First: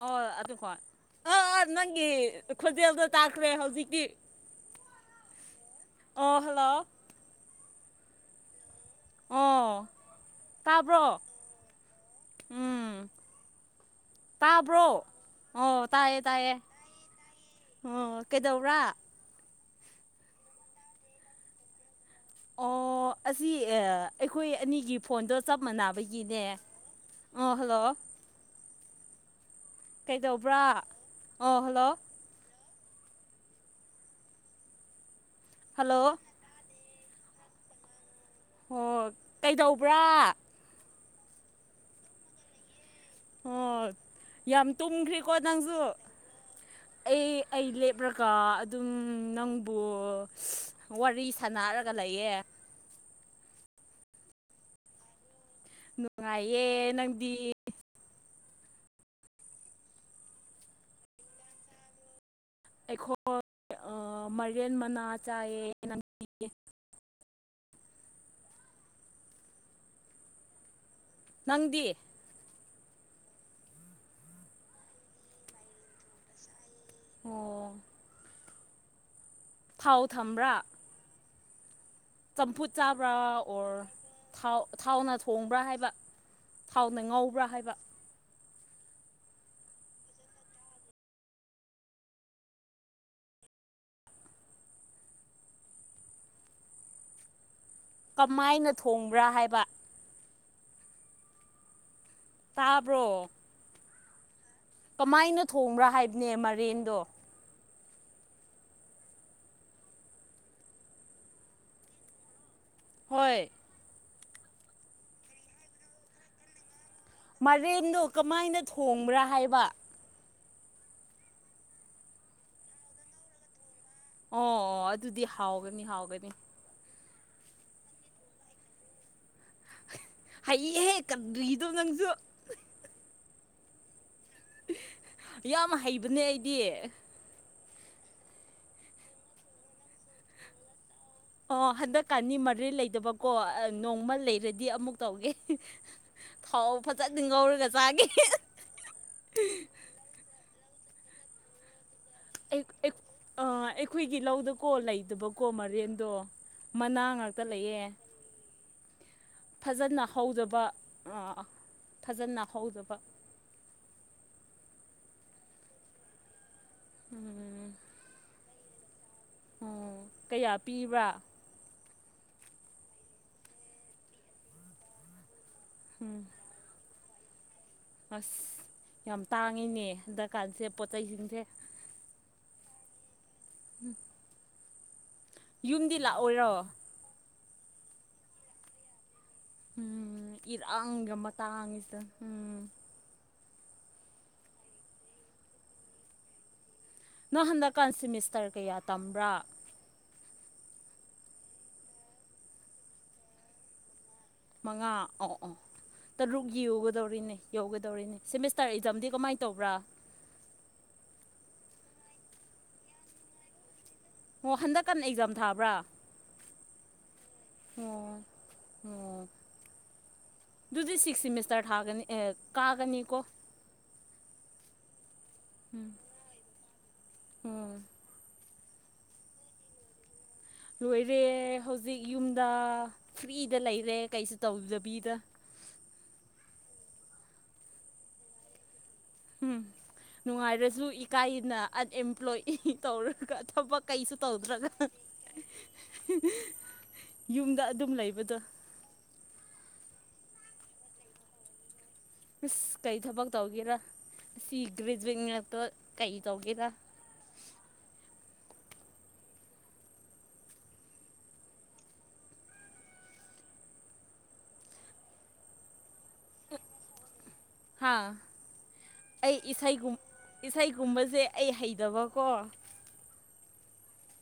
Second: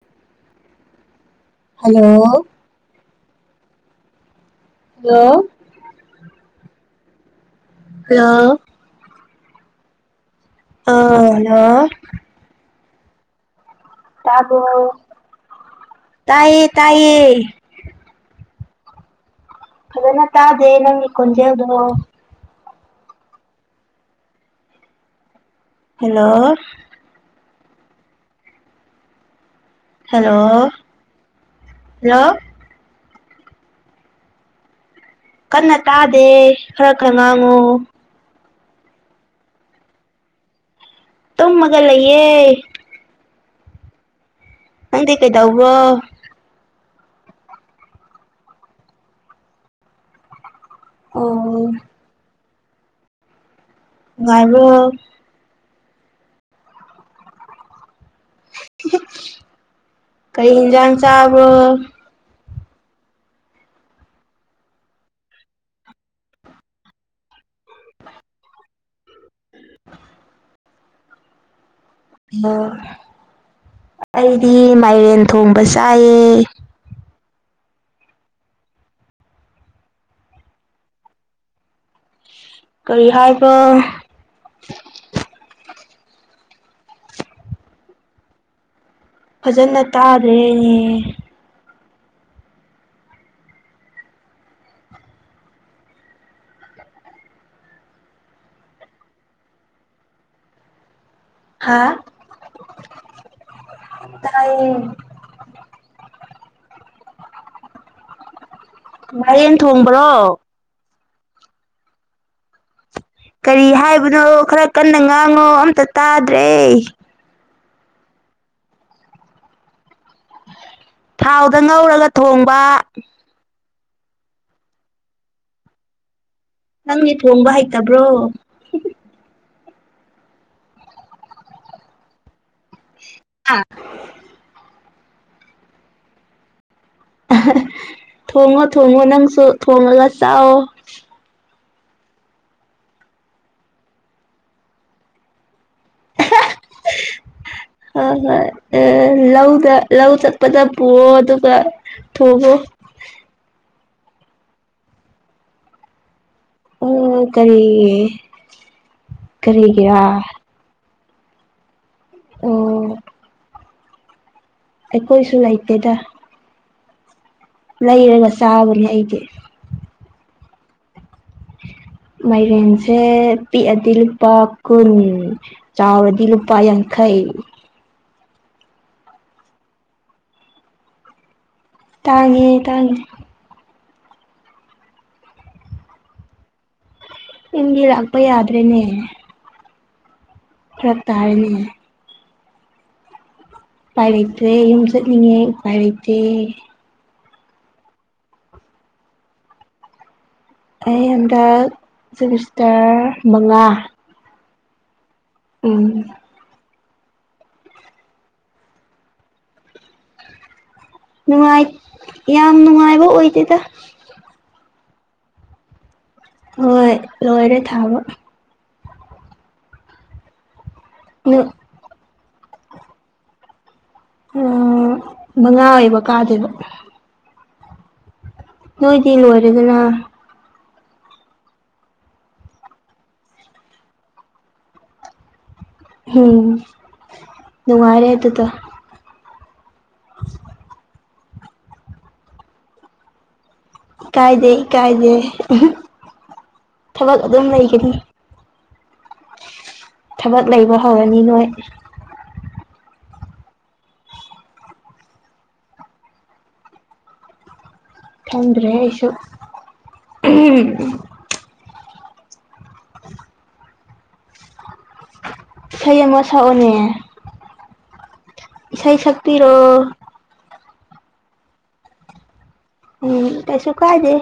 ꯍ ꯑꯗꯨ ꯈ ꯑ ꯅꯪꯒꯤ ꯍꯜꯂꯣ ꯈꯖꯦꯜꯗꯣ ꯇꯥꯇ꯭ꯔꯦ ꯍꯧꯖꯤꯛ ꯌꯦꯠ ꯍꯜꯂꯣ ꯈꯍꯂ ꯑ ꯑꯣ ꯇꯥꯕ꯭ꯔꯣ ꯑꯥꯂꯣ ꯎꯝ ꯇꯥꯕ꯭ꯔꯣ ꯑꯣ ꯇꯥꯏꯌꯦ ꯇꯌꯦ ꯑꯣ ꯗꯧꯔꯥ ꯑꯗꯨꯅ ꯇꯥꯖꯦ ꯅ ꯈꯨꯖꯦ ꯎꯣ ꯑꯣ ꯑꯁꯤ ꯑꯩꯈꯣꯏ ꯑꯅꯤꯒꯤ ꯐꯣꯟꯗꯣ ꯆꯞ ꯃꯥꯟꯅꯕꯒꯤꯅꯦ ꯍꯜꯂꯣ ꯑ ꯍꯜꯂꯣ ꯍꯜꯂꯣ ꯀꯩꯗꯧꯕ꯭ꯔꯥ ꯑꯣ ꯍꯜꯂꯣ ꯀꯟꯅ ꯍꯜꯂꯣ ꯇꯥꯗꯦ ꯈꯔ ꯈ ꯉꯥꯡꯉꯣ ꯑꯣ ꯀꯩꯗꯧꯕ꯭ꯔꯥ ꯇꯨꯝꯃꯒ ꯂꯩꯌꯦ ꯑꯣ ꯌꯥꯝ ꯅꯪꯗꯤ ꯇꯨꯝꯈ꯭ꯔꯦꯀꯣ ꯀꯩꯗꯧꯕ꯭ꯔꯣ ꯅꯪꯁꯨ ꯑꯩ ꯑꯩ ꯂꯦꯞꯂꯒ ꯑꯗꯨꯝ ꯅꯪꯕꯨ ꯑꯣ ꯋꯥꯔꯤ ꯁꯅꯔꯒ ꯂꯩꯌꯦ ꯉꯥꯏꯔ ꯅꯨꯡꯉꯥꯏꯌꯦ ꯅꯪꯗꯤ ꯀꯩ ꯏꯟꯖꯥꯡ ꯆꯥꯕ ꯑꯩꯈꯣꯏ ꯃꯦꯟ ꯃꯅꯥ ꯆꯥꯏꯌꯦ ꯅ ꯅꯪꯗꯤ ꯑꯣ ꯑꯩꯗꯤ ꯃꯥꯏꯔꯦꯟ ꯊꯣꯡꯕ ꯆꯥꯏꯌꯦ ꯑꯣ ꯊꯥꯎ ꯊꯝꯕ꯭ꯔꯥ ꯆꯝꯐꯨꯠ ꯀꯔꯤ ꯆꯥꯕ꯭ꯔꯥ ꯍꯥꯏꯕ ꯑꯣꯔꯥꯎ ꯊꯥꯎꯅ ꯊꯣꯡꯕ꯭ꯔꯥ ꯍꯥꯏꯕ ꯊꯥꯎꯅ ꯉꯥꯎꯕ꯭ꯔꯥ ꯍꯥꯏꯕ ꯐꯖꯅ ꯇꯥꯗ꯭ꯔꯦꯅꯦꯍ ꯀꯃꯥꯏꯅ ꯊꯣꯡꯕ꯭ꯔꯥ ꯍꯥꯏꯕ ꯍꯥꯥ ꯇꯥꯕ꯭ꯔꯣ ꯇꯥ ꯀꯃꯥꯏꯅ ꯊꯣꯡꯕ꯭ꯔꯥ ꯍꯥꯏ ꯅꯦ ꯃꯔꯤꯗꯣ ꯃꯔꯤꯟ ꯊꯣꯡꯕ꯭ꯔꯣ ꯍꯣꯏ ꯀꯥꯔꯤ ꯍꯥꯏ ꯀꯨꯅꯣ ꯈꯔ ꯀꯟꯅ ꯉꯥꯡꯉꯣ ꯑꯝꯇ ꯇꯥꯗ꯭ꯔꯦ ꯃꯔꯤꯟꯗꯣ ꯀꯃꯥꯏꯅ ꯊꯣꯡꯕ꯭ꯔꯥ ꯍꯥꯏꯕ ꯊꯥꯎꯗ ꯉꯧꯔꯒ ꯊꯣꯡꯕ ꯑꯣ-ꯑꯣ ꯑꯗꯨꯗꯤ ꯍꯥꯎꯒꯅꯤ-ꯍꯥꯎꯒꯅꯤ ꯅꯪꯗꯤ ꯊꯣꯡꯕ ꯍꯩꯇꯕ꯭ꯔꯣ ꯍꯩꯌꯦꯍꯦ ꯀꯔꯤꯅꯣ ꯅꯪꯖꯨ ꯑꯥ ꯌꯥꯝ ꯍꯩꯕꯅꯦ ꯑꯩꯗꯤ ꯊꯣꯡꯉꯣ-ꯊꯣꯡꯉꯣ ꯅꯪꯁꯨ ꯊꯣꯉꯒ ꯆꯥꯋꯣ ꯑꯣ ꯍꯟꯗꯛꯀꯅꯤ ꯃꯔꯤꯟ ꯂꯩꯇꯕꯀꯣ ꯅꯣꯡꯃ ꯂꯩꯔꯗꯤ ꯑꯃꯨꯛ ꯇꯧꯒꯦ ꯊꯥꯎ ꯐꯖꯅ ꯉꯧꯔꯒ ꯆꯥꯒꯦ ꯑꯍꯥ-ꯑꯍꯥ [unintelligible] ꯂꯧꯗ-ꯂꯧ ꯆꯠꯄꯗ ꯄꯨꯋꯣ ꯑꯗꯨꯒ ꯊꯣꯡꯉꯣ ꯑꯦ-ꯑꯦ ꯑꯥ ꯑꯦ ꯑꯩꯈꯣꯏꯒꯤ ꯂꯧꯗꯀꯣ ꯂꯩꯇꯕꯀꯣ ꯃꯔꯤꯟꯗꯣ ꯃꯅꯥ ꯑꯥ ꯉꯥꯛꯇ ꯀꯔꯤ ꯂꯩꯌꯦ ꯀꯔꯤꯒꯤꯔꯥ ꯐꯖꯅ ꯍꯧꯗꯕ ꯑꯥ-ꯑꯥ-ꯑꯥ ꯐꯖꯅ ꯑꯣ ꯍꯧꯗꯕ ꯑꯩꯈꯣꯏꯁꯨ ꯂꯩꯇꯦꯗ ꯎꯝ [inaudible] ꯂꯩꯔꯒ ꯆꯥꯕꯅꯦ ꯑꯩꯗꯤ ꯑꯣ ꯀꯌꯥ ꯄꯤꯕꯥ ꯃꯥꯏꯔꯦꯟꯖꯦ ꯄꯤꯛꯑꯗꯤ ꯂꯨꯄꯥ ꯀꯨꯟ ꯎꯝ ꯆꯥꯎꯔꯗꯤ ꯂꯨꯄꯥ ꯌꯥꯡ ꯈꯩ ꯑꯁ ꯌꯥꯝ ꯇꯥꯡꯉꯤꯎꯦ ꯗꯀꯥꯟꯖꯦ ꯄꯣꯠꯆꯩꯍꯤꯡꯖꯦ ꯇꯥꯡꯉꯦ-ꯇꯥꯡꯉꯦ ꯎꯝ [inaudible] ꯌꯨꯝꯗꯤ ꯂꯥꯛꯑꯣꯏꯔꯣ ꯏꯟꯗꯤ ꯂꯥꯛꯄ ꯌꯥꯗ꯭ꯔꯦꯅꯦ ꯎꯝ [inaudible] ꯐꯔꯛ ꯏꯔꯥꯡꯒ ꯇꯥꯔꯦꯅꯦ ꯃꯇꯥꯡꯖꯤꯗ ꯎꯝ [inaudible] ꯄꯥꯏ ꯂꯩꯇ꯭ꯔꯦ ꯌꯨꯝ ꯆꯠꯅꯤꯡꯉꯦ ꯎꯄꯥꯏ ꯂꯩꯇ꯭ꯔꯦ ꯅꯪ ꯍꯟꯗꯛꯀꯥꯟꯁꯤ ꯁꯤꯃꯤꯁꯇꯔ ꯀꯌꯥ ꯇꯝꯕ꯭ꯔꯥ ꯑꯩ ꯍꯟꯗꯛ ꯁꯤꯃꯤꯁꯇꯔ ꯃꯉꯥ ꯃꯉꯥ ꯑꯣ ꯑꯣ ꯎꯝ ꯇ ꯔꯨꯒ ꯧꯗꯧꯔꯤꯅꯦ ꯌꯧꯒꯗꯧꯔꯤꯅꯦ ꯁꯤꯦꯃꯤꯁꯇꯔ ꯑꯦꯛꯖꯥꯝꯗꯤ ꯀꯃꯥꯏꯅ ꯇꯧꯕ꯭ꯔꯥ ꯅꯨꯡꯉꯥꯏ ꯌꯥꯝ ꯅꯨꯡꯉꯥꯏꯕ ꯑꯣꯏꯗꯦꯗ ꯍꯟꯗꯛ ꯀꯟꯅ ꯑꯦꯛꯖꯥꯝ ꯊꯥꯕ꯭ꯔꯥ ꯍꯣꯏ ꯂꯔꯦ ꯊꯥꯕ ꯑꯣꯝ ꯑꯗꯨꯗꯤ ꯁꯤꯛꯁꯁꯤ ꯅꯨ ꯏꯁꯇꯥꯔꯠ ꯊꯥꯒꯅꯤ ꯑꯦ ꯀꯥꯒꯅꯤꯀꯣ ꯎꯝ ꯃꯉꯥ ꯎꯝ ꯑꯣꯏꯕ ꯀꯥꯗꯦꯕ ꯎꯝ ꯅꯣꯏꯗꯤ ꯂ ꯑꯣꯏꯔꯦꯗꯅ ꯂꯣꯏꯔꯦ ꯍꯧꯖꯤꯛ ꯌꯨꯝꯗ ꯐ꯭ꯔꯤꯗ ꯂꯩꯔꯦ ꯀꯩꯁꯨ ꯇꯧꯗꯕꯤꯗ ꯎ ꯝ ꯅꯨꯡꯉꯥꯏꯔꯦ ꯍꯥꯏ ꯑꯗꯨꯗ ꯎꯝ ꯅꯨꯡꯉꯥꯏꯔꯁꯨ ꯀꯥꯏꯅ ꯑꯟꯑꯦꯝꯄ꯭ꯂꯣꯏꯤ ꯇꯧꯔꯒ ꯊꯕꯛ ꯀꯩꯁꯨ ꯏꯀꯥꯏꯗꯦ ꯇꯧꯗ꯭ꯔꯒ ꯏꯀꯥꯏꯗꯦ ꯊꯕꯛ ꯌꯨꯝꯗ ꯂꯩꯒꯅꯤ ꯑꯗꯨꯝ ꯂꯩꯕꯗꯣ ꯊꯕꯛ ꯂꯩꯕ ꯍꯧꯔꯅꯤ ꯅꯣꯏ ꯑꯁ ꯀꯩ ꯊꯕꯛ ꯇꯧꯒꯦꯔꯥ ꯑꯁꯤ ꯒ꯭ꯔꯦꯖꯨꯋꯦꯠ ꯉꯛꯇ ꯀꯩ ꯇꯧꯒꯦꯔ ꯊꯗ꯭ꯔꯦꯁꯨ ꯏꯁꯩ ꯑꯃ ꯁꯛꯑꯣꯅꯦ ꯍꯥꯥ ꯁꯛꯄꯤꯔꯣ ꯑꯩ ꯒꯨꯝꯕꯁꯦ ꯑꯩ ꯍꯩꯇꯕꯀꯣ ꯎꯝ ꯀꯩꯁꯨ ꯀꯥꯏꯗꯦ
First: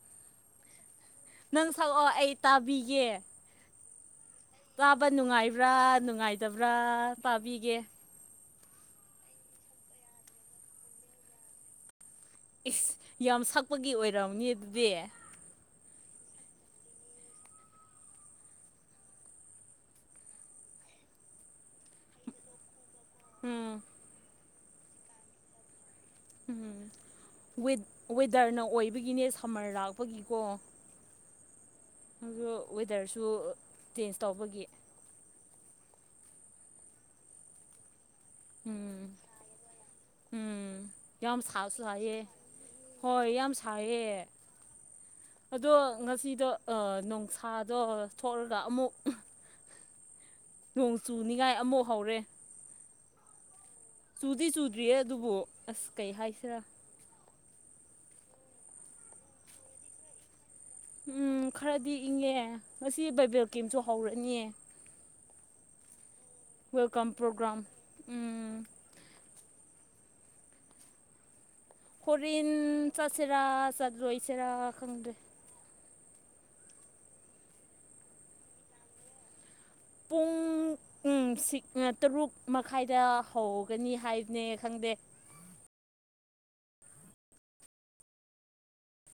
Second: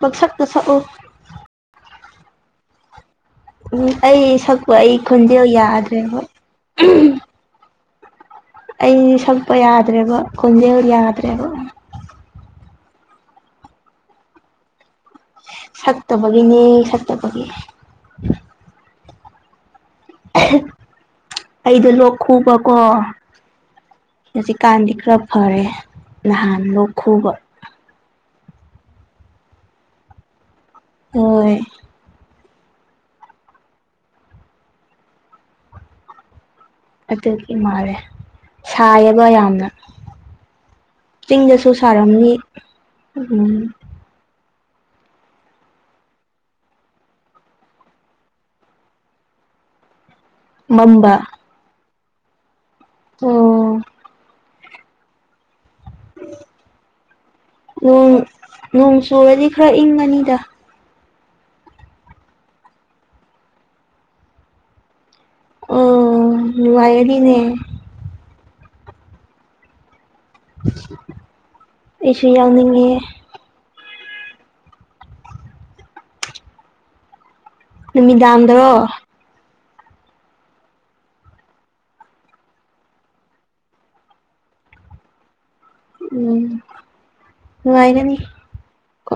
ꯄ ꯁꯛꯇ ꯁꯛꯎ ꯅꯪ ꯁꯛꯛꯑꯣ ꯑꯩ ꯇꯥꯕꯤꯒꯦ ꯎꯝ ꯑꯩ ꯁꯛꯄ ꯑꯩ ꯄꯥꯕ ꯈꯣꯟꯖꯦꯜ ꯅꯨꯡꯉꯥꯏꯕ꯭ꯔꯥ ꯌꯥꯗ꯭ꯔꯦꯕ ꯅꯨꯡꯉꯥꯏꯇꯕ꯭ꯔꯥ ꯄꯥꯕꯤꯒꯦ ꯑꯩ ꯁꯛꯄ ꯌꯥꯗ꯭ꯔꯦꯕ ꯀꯣꯟꯖꯦꯜ ꯌꯥꯗ꯭ꯔꯦ꫰ꯕ ꯏꯁ ꯌꯥꯝ ꯁꯛꯄꯒꯤ ꯑꯣꯏꯔꯝꯅꯤ ꯑꯗꯨꯗꯤ ꯁꯛꯇꯕꯒꯤꯅꯦ ꯁꯛꯇꯕꯒꯤ ꯑꯩꯗꯣ ꯂꯣꯛ ꯈꯨꯨꯕꯀꯣ ꯎꯝ ꯍꯧꯖꯤꯛꯀꯥꯟꯗꯤ ꯈꯔ ꯐꯔꯦ ꯂꯍꯥꯟ ꯂ ꯈꯨ ꯗꯔꯅ ꯑꯣꯏꯕꯒꯤꯅꯦ ꯁꯝꯃꯔ ꯂꯥꯛꯄꯒꯤꯀꯣ ꯑꯣ ꯑ ꯋꯦꯗꯔꯁꯨ ꯆꯦꯟꯖ ꯇꯧꯕꯒꯤ ꯑꯗꯨꯗꯒꯤ ꯃꯥꯔꯦ ꯎꯝ ꯁꯥꯏꯑꯕ ꯌꯥꯝꯅ ꯎꯝ ꯌꯥꯝ ꯆꯤꯡꯗꯁꯨ ꯁꯥꯁꯨ ꯁꯥꯏꯌꯦ ꯁꯥꯔꯝꯃꯤ ꯎ ꯍꯣꯏ ꯌꯥꯝ ꯁꯥꯏꯌꯦ ꯑꯗꯣ ꯉꯁꯤꯗꯣ ꯅꯣꯡꯁꯥꯗꯣ ꯊꯣꯛꯑꯒ ꯑꯃꯨꯛ ꯅꯣꯡ ꯆꯨꯅꯤꯡꯉꯥꯏ ꯑꯃꯨꯛ ꯍꯧꯔꯦ ꯑꯣꯝ ꯆꯨꯗꯤ ꯆꯨꯗ꯭ꯔꯤꯌꯦ ꯑꯗꯨꯕꯨ ꯑꯁ ꯀꯩ ꯍꯥꯏꯁꯤꯔ ꯅꯣꯡ ꯅꯣꯡ ꯆꯨꯔꯗꯤ ꯈꯔ ꯏꯪꯉꯅꯤꯗ ꯎꯝ ꯈꯔꯗꯤ ꯏꯪꯉꯦ ꯉꯁꯤ ꯕꯥꯏꯕꯦꯜ ꯀꯦꯝꯁꯨ ꯍꯧꯔꯅꯤꯌꯦ ꯑꯣ ꯋꯦꯜꯀꯝ ꯅꯨꯡꯉꯥꯏꯔꯅꯤꯅꯦ ꯄ꯭ꯔꯣꯒ꯭ꯔꯥꯝ ꯎꯝ [unintelligible] [inaudible] ꯍꯣꯔꯦꯟ ꯌꯥꯎꯅꯤꯡꯉꯦ ꯆꯠꯁꯤꯔ ꯆꯠ ꯔꯣꯏꯁꯦꯔ ꯈꯪꯗ꯭ꯔꯦ ꯅꯨꯃꯤꯗꯥꯡꯗꯔꯣ ꯄꯨꯡ ꯇꯔꯨꯛ ꯃꯈꯥꯏꯗ ꯍꯧꯒꯅꯤ ꯍꯥꯏꯕꯅꯦ ꯈꯪꯗꯦ ꯎꯝ ꯅꯨꯡꯉꯥꯏꯒꯅꯤ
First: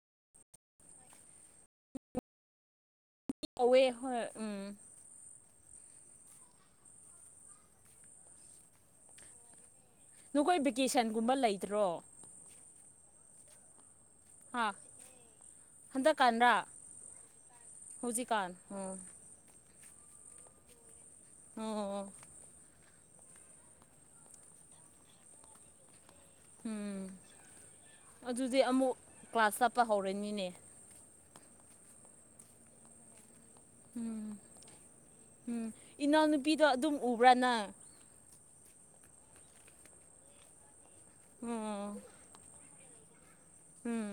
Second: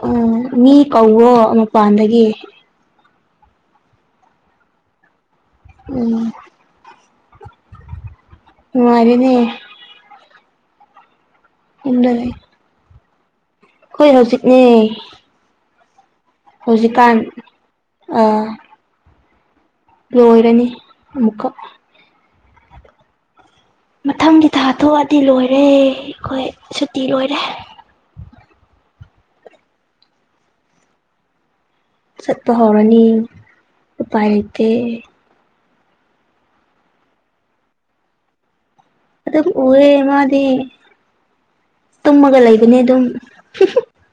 ꯎꯝ ꯃꯤ ꯀꯧꯋꯣ ꯃꯄꯥꯟꯗꯒꯤ ꯀꯧꯋꯦ ꯍꯣꯏ ꯎꯝ ꯎꯝ ꯅꯨꯡꯉꯥꯏꯔꯤꯅꯤ ꯅꯈꯣꯏ ꯚꯦꯀꯦꯁꯟ ꯨꯝꯕ ꯂꯩꯇ꯭ꯔꯣ ꯍꯣꯏ ꯍꯧꯖꯤꯠꯅꯦ ꯍꯟꯗꯛ ꯀꯥꯟꯔꯥ ꯑꯥ ꯍꯧꯖꯤꯛꯀꯥꯟ ꯎꯝ ꯂꯣꯏꯔꯅꯤ ꯑꯃꯨꯛꯀ ꯑꯣ ꯃꯊꯪꯗꯤ ꯊꯥꯊꯣꯛꯑꯗꯤ ꯂꯣꯏꯔꯦ ꯈꯣꯏ ꯁꯨꯇꯤ ꯎꯝ ꯂꯣꯏꯔꯦ ꯑꯗꯨꯗꯤ ꯑꯃꯨꯛ ꯀ꯭ꯂꯥꯁ ꯆꯠꯄ ꯍꯧꯔꯅꯤꯅꯦ ꯆꯠꯄ ꯍꯧꯔꯅꯤ ꯎꯄꯥꯏ ꯎꯝ ꯂꯩꯇꯦ ꯎꯝ ꯏꯅꯥꯎꯅꯨꯄꯤꯗꯣ ꯑꯗꯨꯝ ꯎꯕ꯭ꯔꯥ ꯅꯪ ꯑꯗꯨꯝ ꯎꯋꯦ ꯃꯥꯗꯤ ꯎꯝ ꯇꯨꯝꯃꯒ ꯂꯩ ꯑꯗꯨꯩꯅ ꯑꯗꯨꯝ ꯎꯝ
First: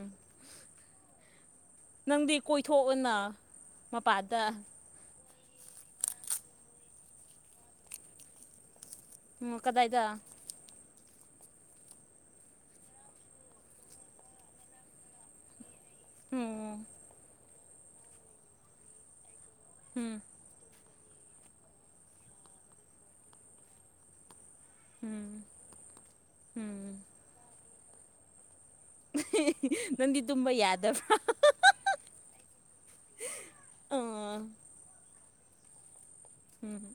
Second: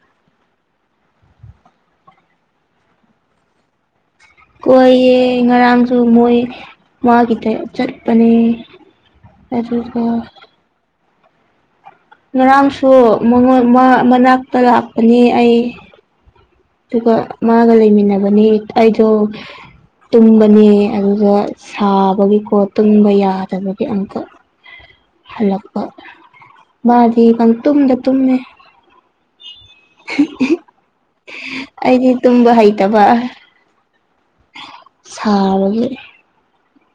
ꯅꯪꯗꯤ ꯀꯣꯏꯊꯣꯛꯑꯣꯅ ꯃꯄꯥꯗ ꯀꯣꯏꯌꯦ ꯉꯔꯥꯡꯁꯨ ꯃꯣꯏ ꯋꯥꯗ ꯆꯔꯄꯅꯤ ꯎꯝ ꯑꯔꯨꯔꯒ ꯀꯗꯥꯏꯗ ꯉꯔꯥꯡꯁꯨ ꯃꯅꯥꯛꯇ ꯂꯥꯛꯄꯅꯤ ꯑꯩ ꯎꯝ ꯑꯗꯨꯒ ꯃꯥꯒ ꯂꯩꯃꯤꯟꯅꯕꯅꯤ ꯑꯩꯗꯣ ꯎꯝ ꯇꯅꯤ ꯑꯗꯨꯒꯗ ꯁꯥꯕꯒꯤꯀꯣ ꯇꯨꯝꯕ ꯌꯥꯗꯕꯒꯤ ꯑꯃꯝꯀꯛ ꯎꯝ ꯎꯝ ꯃꯥꯗꯤ ꯄꯪꯇꯨꯝꯗ ꯇꯨꯝꯃꯦ ꯅꯗꯤ ꯇꯨꯕꯥ ꯌꯥꯗꯕ ꯑꯩꯗꯤ ꯇꯨꯝꯕ ꯍꯩꯇꯕ ꯁꯥꯔꯒꯦ ꯎꯝꯝ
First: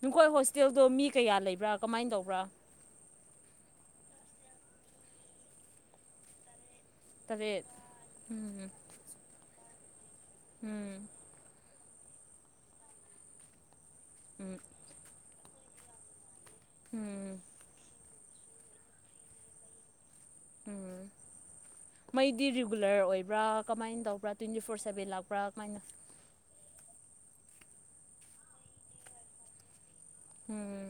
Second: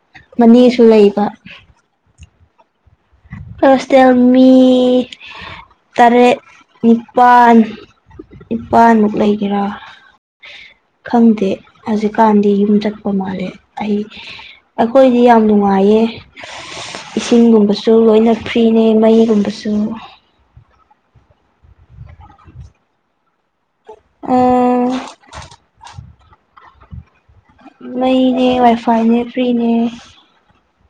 ꯅꯈꯣꯏ ꯃꯅꯦꯁꯨ ꯍꯣꯁꯇꯦꯜꯗꯣ ꯃꯤ ꯂꯩꯕ ꯀꯌꯥ ꯂꯩꯕ꯭ꯔꯥ ꯀꯃꯥꯏꯅ ꯇꯧꯕ ꯄꯨ꯭ꯔꯥ ꯐꯁꯦ ꯑꯃꯃꯤ ꯇꯔꯦ ꯅꯤꯄꯥꯜ ꯇꯔꯦꯠ ꯎꯝ ꯅꯤꯄꯥꯜꯃꯨꯛ ꯂꯩꯒꯦꯔꯥ ꯎꯝ ꯈꯪꯗꯦ ꯍꯧꯖꯤꯛꯀꯥꯟꯗꯤ ꯌꯨꯝ ꯆꯠꯄ ꯃꯥꯜꯂꯦ ꯑꯩ ꯎꯝ ꯑꯩꯈꯣꯏꯗꯤ ꯌꯥꯝ ꯅꯨꯡꯥꯏ ꯅꯨꯡ ꯃꯌꯦ ꯎꯝ ꯂꯣꯏꯅ ꯐ꯭ꯔꯤꯅꯦ ꯃꯩꯒꯨꯝꯕꯁꯨ ꯎꯝ ꯃꯩꯗꯤ ꯔꯤꯒꯨꯂꯔ ꯌꯥꯝꯅꯥ ꯑꯣꯏꯕ꯭ꯔꯥ ꯀꯃꯥꯏꯅ ꯇꯧꯕ꯭ꯔꯥ ꯇ꯭ꯋꯦꯟꯇꯤ ꯐꯣꯔ ꯁꯕꯦꯟ ꯂꯥꯛꯄ꯭ꯔꯥ ꯀꯃꯥꯏꯅ ꯃꯩꯅꯦ ꯋꯥꯏꯐꯥꯏꯅꯦ ꯐ꯭ꯔꯤꯅꯦ ꯎꯝ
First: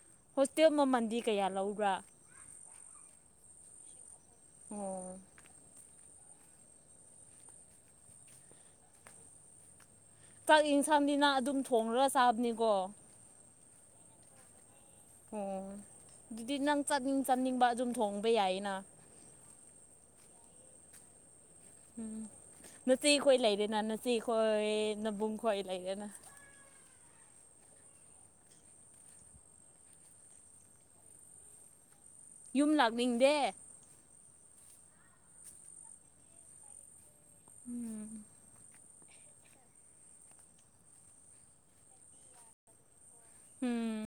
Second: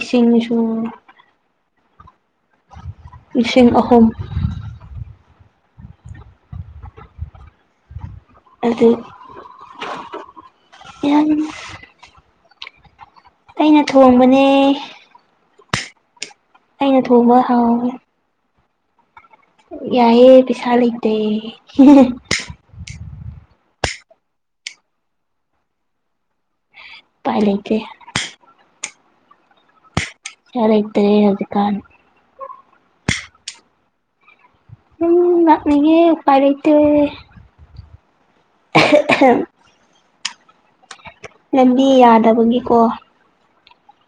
ꯏꯁꯤꯡꯁꯨ ꯍꯧꯖꯤꯇ ꯃꯃꯗꯤ ꯀꯌꯥ ꯂꯎ ꯄꯨ꯭ꯔ ꯂꯤꯁꯤꯡ ꯑꯍꯨꯝ ꯑꯣ ꯑꯗꯨ ꯆꯥꯛ ꯌꯥꯝ ꯌꯦꯟꯁꯥꯡꯅꯤꯅ ꯑꯗꯨꯝ ꯊꯣꯡꯡꯂꯒ ꯆꯥꯕꯅꯦ ꯣ ꯑꯩꯅ ꯊꯣꯡꯕꯅꯦ ꯑꯣ ꯑꯗꯨꯗꯤ ꯅꯪ ꯑꯩꯅ ꯆꯠꯅꯤꯡ ꯊꯣꯡꯕ ꯆꯠꯅꯤꯡꯕ ꯑꯗꯨꯝ ꯊꯣꯡꯕ ꯌꯥꯏꯌꯦꯅ ꯌꯥꯑꯦ ꯄꯁꯥꯜ ꯏꯗꯦ ꯍ ꯆꯤ ꯈꯣꯏ ꯂꯩꯔꯦ ꯅ ꯅ ꯆꯦ ꯈꯣꯏ ꯅꯕꯨꯡ ꯈꯣꯏ ꯂꯩꯔꯦꯅ ꯎꯄꯥꯏ ꯂꯩꯇꯦ ꯌꯥꯔꯇ ꯑꯗꯨ ꯀꯥꯟ ꯌꯨꯝ ꯂꯥꯛꯅꯤꯗꯦ ꯎ ꯅꯅꯤꯌꯦ ꯌꯄꯥꯏ ꯂꯩꯇꯦ ꯎꯝ [unintelligible] ꯂꯝꯕꯤ ꯌꯥꯗꯕꯒꯤꯀꯣ ꯎꯝ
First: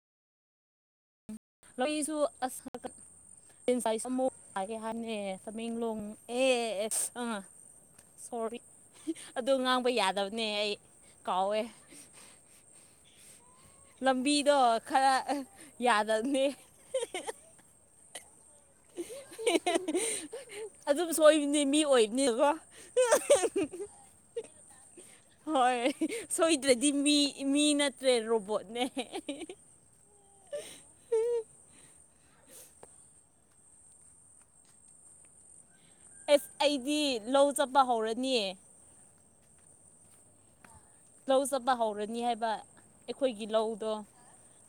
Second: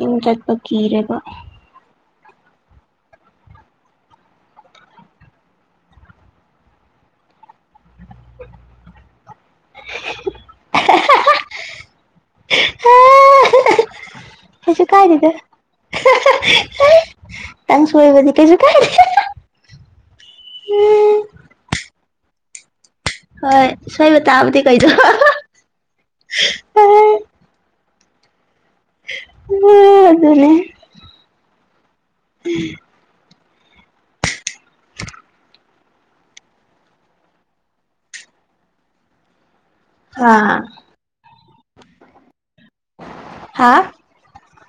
ꯌꯨꯝ ꯆꯠꯄ ꯀꯤꯔꯦꯕ ꯂꯁꯨ ꯑꯁꯨꯛꯒꯦ ꯍꯥꯟꯅꯅꯦ ꯆꯃꯦꯡꯂꯣꯡ ꯑꯦ ꯑ ꯁꯣꯔꯤ ꯑꯣ ꯉꯥꯡꯕ ꯌꯥꯗꯕꯅꯦ ꯑꯩ ꯀꯥꯎꯋꯦ ꯂꯝꯕꯤꯗꯣ ꯀꯩꯁꯨ ꯈꯔ ꯀꯥꯏꯗꯗꯣ ꯌꯥꯗꯕꯅꯦ ꯈꯤꯇꯪ ꯁꯣꯏꯕꯗꯤ ꯀꯩꯁꯨ ꯀꯥꯏꯗꯦ ꯑꯗꯨꯝ ꯁꯣꯏꯕꯅꯤ ꯃꯤ ꯑꯣꯏꯕꯅꯦꯕꯣ ꯍꯣꯏ ꯁꯣꯏꯕ ꯇꯕꯤ ꯀꯩꯗ ꯍꯣꯏ ꯇ꯭ꯔꯦ ꯔꯣꯕꯣꯠ ꯎ ꯑꯗꯨ ꯑꯗꯨꯅꯦ ꯎꯝ ꯑꯦꯁ ꯑꯩꯗꯤ ꯂꯧ ꯆꯠꯄ ꯍꯧꯔꯅꯤꯌꯦ ꯑꯥ ꯂꯧ ꯆꯠꯄ ꯍꯧꯔꯅꯤ ꯍꯥꯏꯕ ꯑꯩꯈꯣꯏꯒꯤ ꯍꯥ ꯂꯧꯗꯣ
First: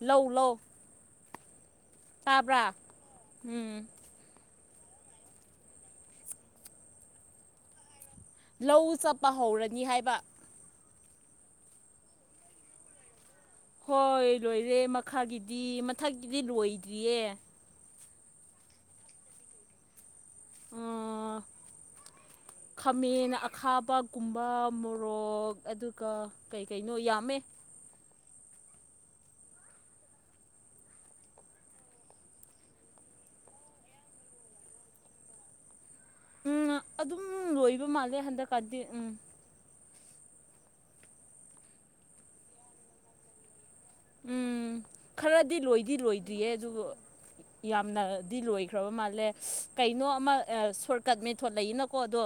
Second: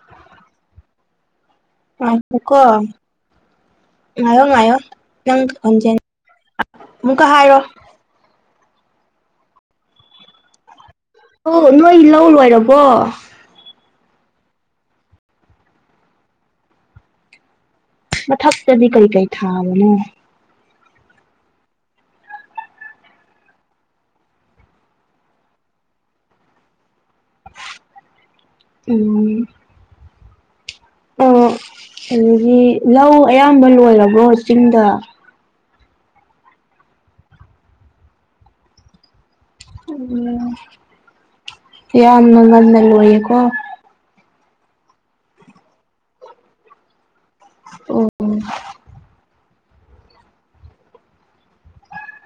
ꯂꯧ ꯂꯧ ꯑ ꯀꯀꯣ ꯇꯥꯕ꯭ꯔꯥ ꯎꯝ ꯉꯌꯣ ꯉꯌꯣ ꯅꯪ ꯍꯣꯟꯖ ꯑꯃꯨꯛꯀ ꯍꯥꯏꯔꯣ ꯂꯧ ꯆꯞꯄ ꯍꯧꯔꯅꯤ ꯍꯥꯏꯕ ꯑꯣ ꯅꯣꯏ ꯂꯧ ꯂꯣꯏꯔꯕꯣ ꯍꯣꯏ ꯂꯣꯏꯔꯦ ꯃꯈꯥꯒꯤꯗꯤ ꯃꯊꯛꯀꯤꯗꯤ ꯂꯣꯏꯗ꯭ꯔꯤꯌꯦ ꯃ ꯊꯛꯁꯦꯕꯤ ꯀꯩ ꯀꯩ ꯊꯥꯕꯅꯣ ꯈꯥꯃꯦꯟ ꯑꯈꯥꯕꯒꯨꯝꯕ ꯃꯣꯔꯣꯛ ꯑꯗꯨꯒ ꯀꯩ ꯀꯩꯅꯣ ꯌꯥꯝꯃꯦ ꯎꯝ ꯑꯣ ꯑꯗꯒꯤ ꯂꯧ ꯑꯌꯥꯝꯕ ꯂꯣꯏꯔꯕ꯭ꯔꯣ ꯆꯤꯡꯗ ꯎꯝ ꯑꯗꯨꯝ ꯂꯣꯏꯕ ꯃꯥꯜꯂꯦ ꯍꯟꯗꯛꯀꯥꯟꯗꯤ ꯎꯝ ꯎꯝ ꯌꯥꯝꯅ ꯃꯅꯅ ꯑꯣꯏꯌꯦꯀꯣ ꯎꯝ ꯈꯔꯗꯤ ꯂꯣꯏꯗꯤ ꯂꯣꯏꯗ꯭ꯔꯤꯌꯦ ꯑꯗꯨꯕꯨ ꯑꯣ ꯌꯥꯝꯅꯗꯤ ꯂꯣꯏꯈ꯭ꯔꯕ ꯃꯥꯜꯂꯦ ꯀꯩꯅꯣ ꯑꯃ ꯁꯣꯔꯠꯀꯠ ꯃꯦꯟꯊꯣꯠ ꯂꯩꯌꯦꯅꯀꯣ ꯑꯗꯣ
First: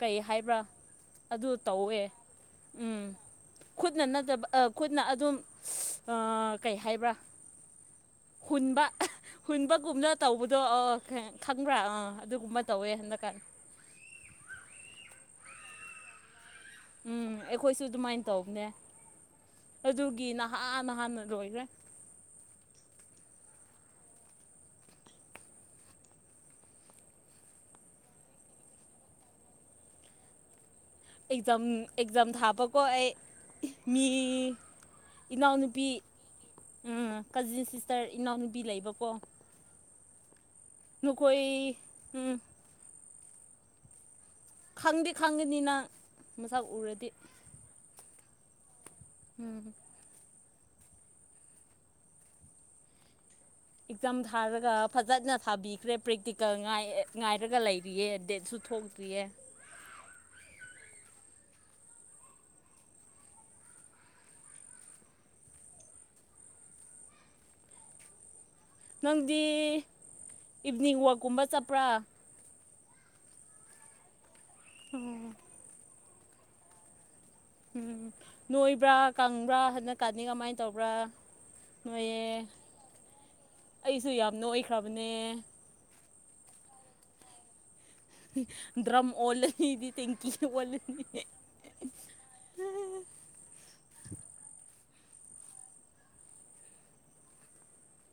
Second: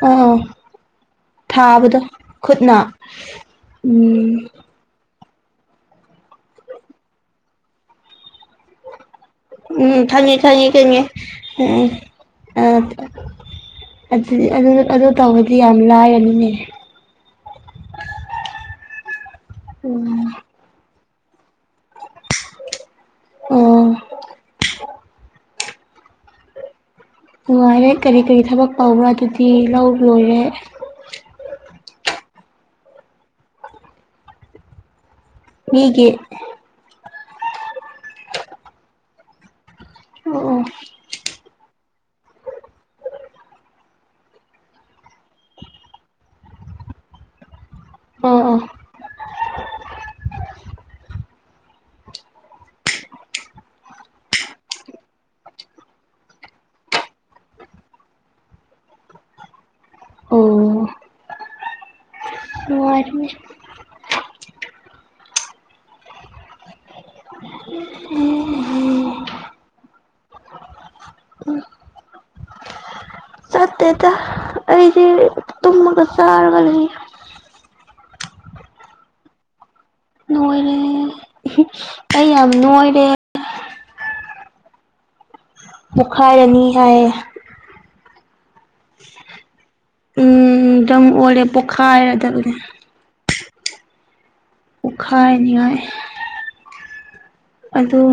ꯀꯩ ꯑꯥ ꯍꯥꯏꯕ꯭ꯔꯥ ꯑꯗꯨ ꯊꯥꯕꯗꯣ ꯇꯧꯋꯦ ꯈꯨꯠꯅ ꯎꯝ ꯈꯨꯠꯅ ꯎꯝ ꯅꯠꯇꯕ ꯈꯨꯠꯅ ꯑꯗꯨꯝ ꯑ ꯀꯩ ꯍꯥꯏꯕ꯭ꯔꯥ ꯍꯨꯟꯕ ꯎꯝ ꯍꯨꯟꯕꯒꯨꯝꯅ ꯈꯪꯉꯦ ꯇꯧꯕꯗꯣ ꯈꯪꯉꯦ ꯑꯥ ꯈꯪꯉꯦ ꯈꯪꯕ꯭ꯔꯥ ꯑꯥ ꯑꯗꯨꯒꯨꯝꯕ ꯑꯥ ꯇꯧꯋꯦ ꯍꯟꯗꯛꯀꯥꯟ ꯑꯗꯨ ꯑꯗꯨ ꯑꯗꯨ ꯇꯧꯕꯗꯤ ꯌꯥꯝ ꯂꯥꯏꯔꯅꯤꯅꯦ ꯎꯝ ꯑꯩꯈꯣꯏꯁꯨ ꯑꯗꯨꯃꯥꯏꯅ ꯇꯧꯕꯅꯦ ꯑꯗꯨꯒꯤ ꯎꯝ ꯅꯍꯥꯟꯍꯥꯟ ꯔꯣꯣꯏꯗ ꯑꯣ ꯅꯨꯡꯉꯥꯏꯔꯦ ꯀꯔꯤ ꯀꯔꯤ ꯊꯕꯛ ꯇꯧꯕꯔ ꯑꯗꯨꯗꯤ ꯂꯧ ꯂꯣꯏꯔꯦ ꯈꯣꯏ ꯃꯤ ꯏꯅꯥꯎ ꯅꯨꯄꯤꯤ ꯃꯤꯒꯤ ꯎꯝ ꯀꯖꯤꯟ ꯁꯤꯁꯇꯔ ꯏꯅꯥꯎꯅꯨꯕꯤ ꯂꯩꯕꯀꯣ ꯎꯃ ꯎꯝ ꯅꯈꯣꯏ ꯎꯝ ꯈꯪꯗꯤ ꯈꯪꯒꯅꯤ ꯅꯪ ꯃꯁꯛ ꯎꯔꯗꯤ ꯎꯝ ꯎꯝ ꯎꯝ ꯑꯦꯛꯖꯥꯝ ꯊꯥꯔꯒ ꯐꯖꯅ ꯊꯥꯕꯤꯈ꯭ꯔꯦ ꯄ꯭ꯔꯦꯛꯇꯤꯀꯦꯜ ꯉꯥꯏꯔꯒ ꯂꯩꯔꯤꯌꯦ ꯗꯦꯠꯁꯨ ꯊꯣꯛꯇ꯭ꯔꯤꯌꯦ ꯑꯣ ꯑꯣ ꯅꯨꯡꯉꯥꯏꯔꯦꯅꯦ ꯅꯪꯗꯤ ꯏꯚꯤꯅꯤꯡ ꯋꯥꯛꯀꯨꯝꯕ ꯆꯠꯄ꯭ꯔꯥ ꯆꯠꯇꯦꯗ ꯑꯩꯗꯤ ꯇꯨꯝꯃꯒ ꯆꯔꯒ ꯂꯩ ꯎꯝ ꯅꯣꯏꯕ꯭ꯔꯥ ꯀꯪꯕ꯭ꯔꯥ ꯍꯟꯗꯛ ꯀꯥꯟꯗꯤ ꯀꯃꯥꯏꯅ ꯅꯣꯏꯔꯦ ꯇꯧꯕ꯭ꯔꯥ ꯅꯣꯏꯌꯦ ꯑꯩ ꯌꯥꯝ ꯅꯣꯏꯔꯦ ꯑꯩꯁꯨ ꯌꯥꯝ ꯅꯣꯏꯈ꯭ꯔꯕꯅꯦ ꯄꯣꯛꯈꯥꯏꯔꯅꯤ ꯍꯥꯏꯌꯦ ꯗ꯭ꯔꯝ ꯑꯣꯜꯂꯦ ꯎꯝ ꯗꯔꯝ ꯑꯣꯏꯔꯦ ꯄꯣꯛꯈꯥꯏꯔꯗꯕꯅꯦ ꯄꯣꯈꯥꯏꯅꯤꯌꯥꯏ ꯑꯗꯨꯗꯣ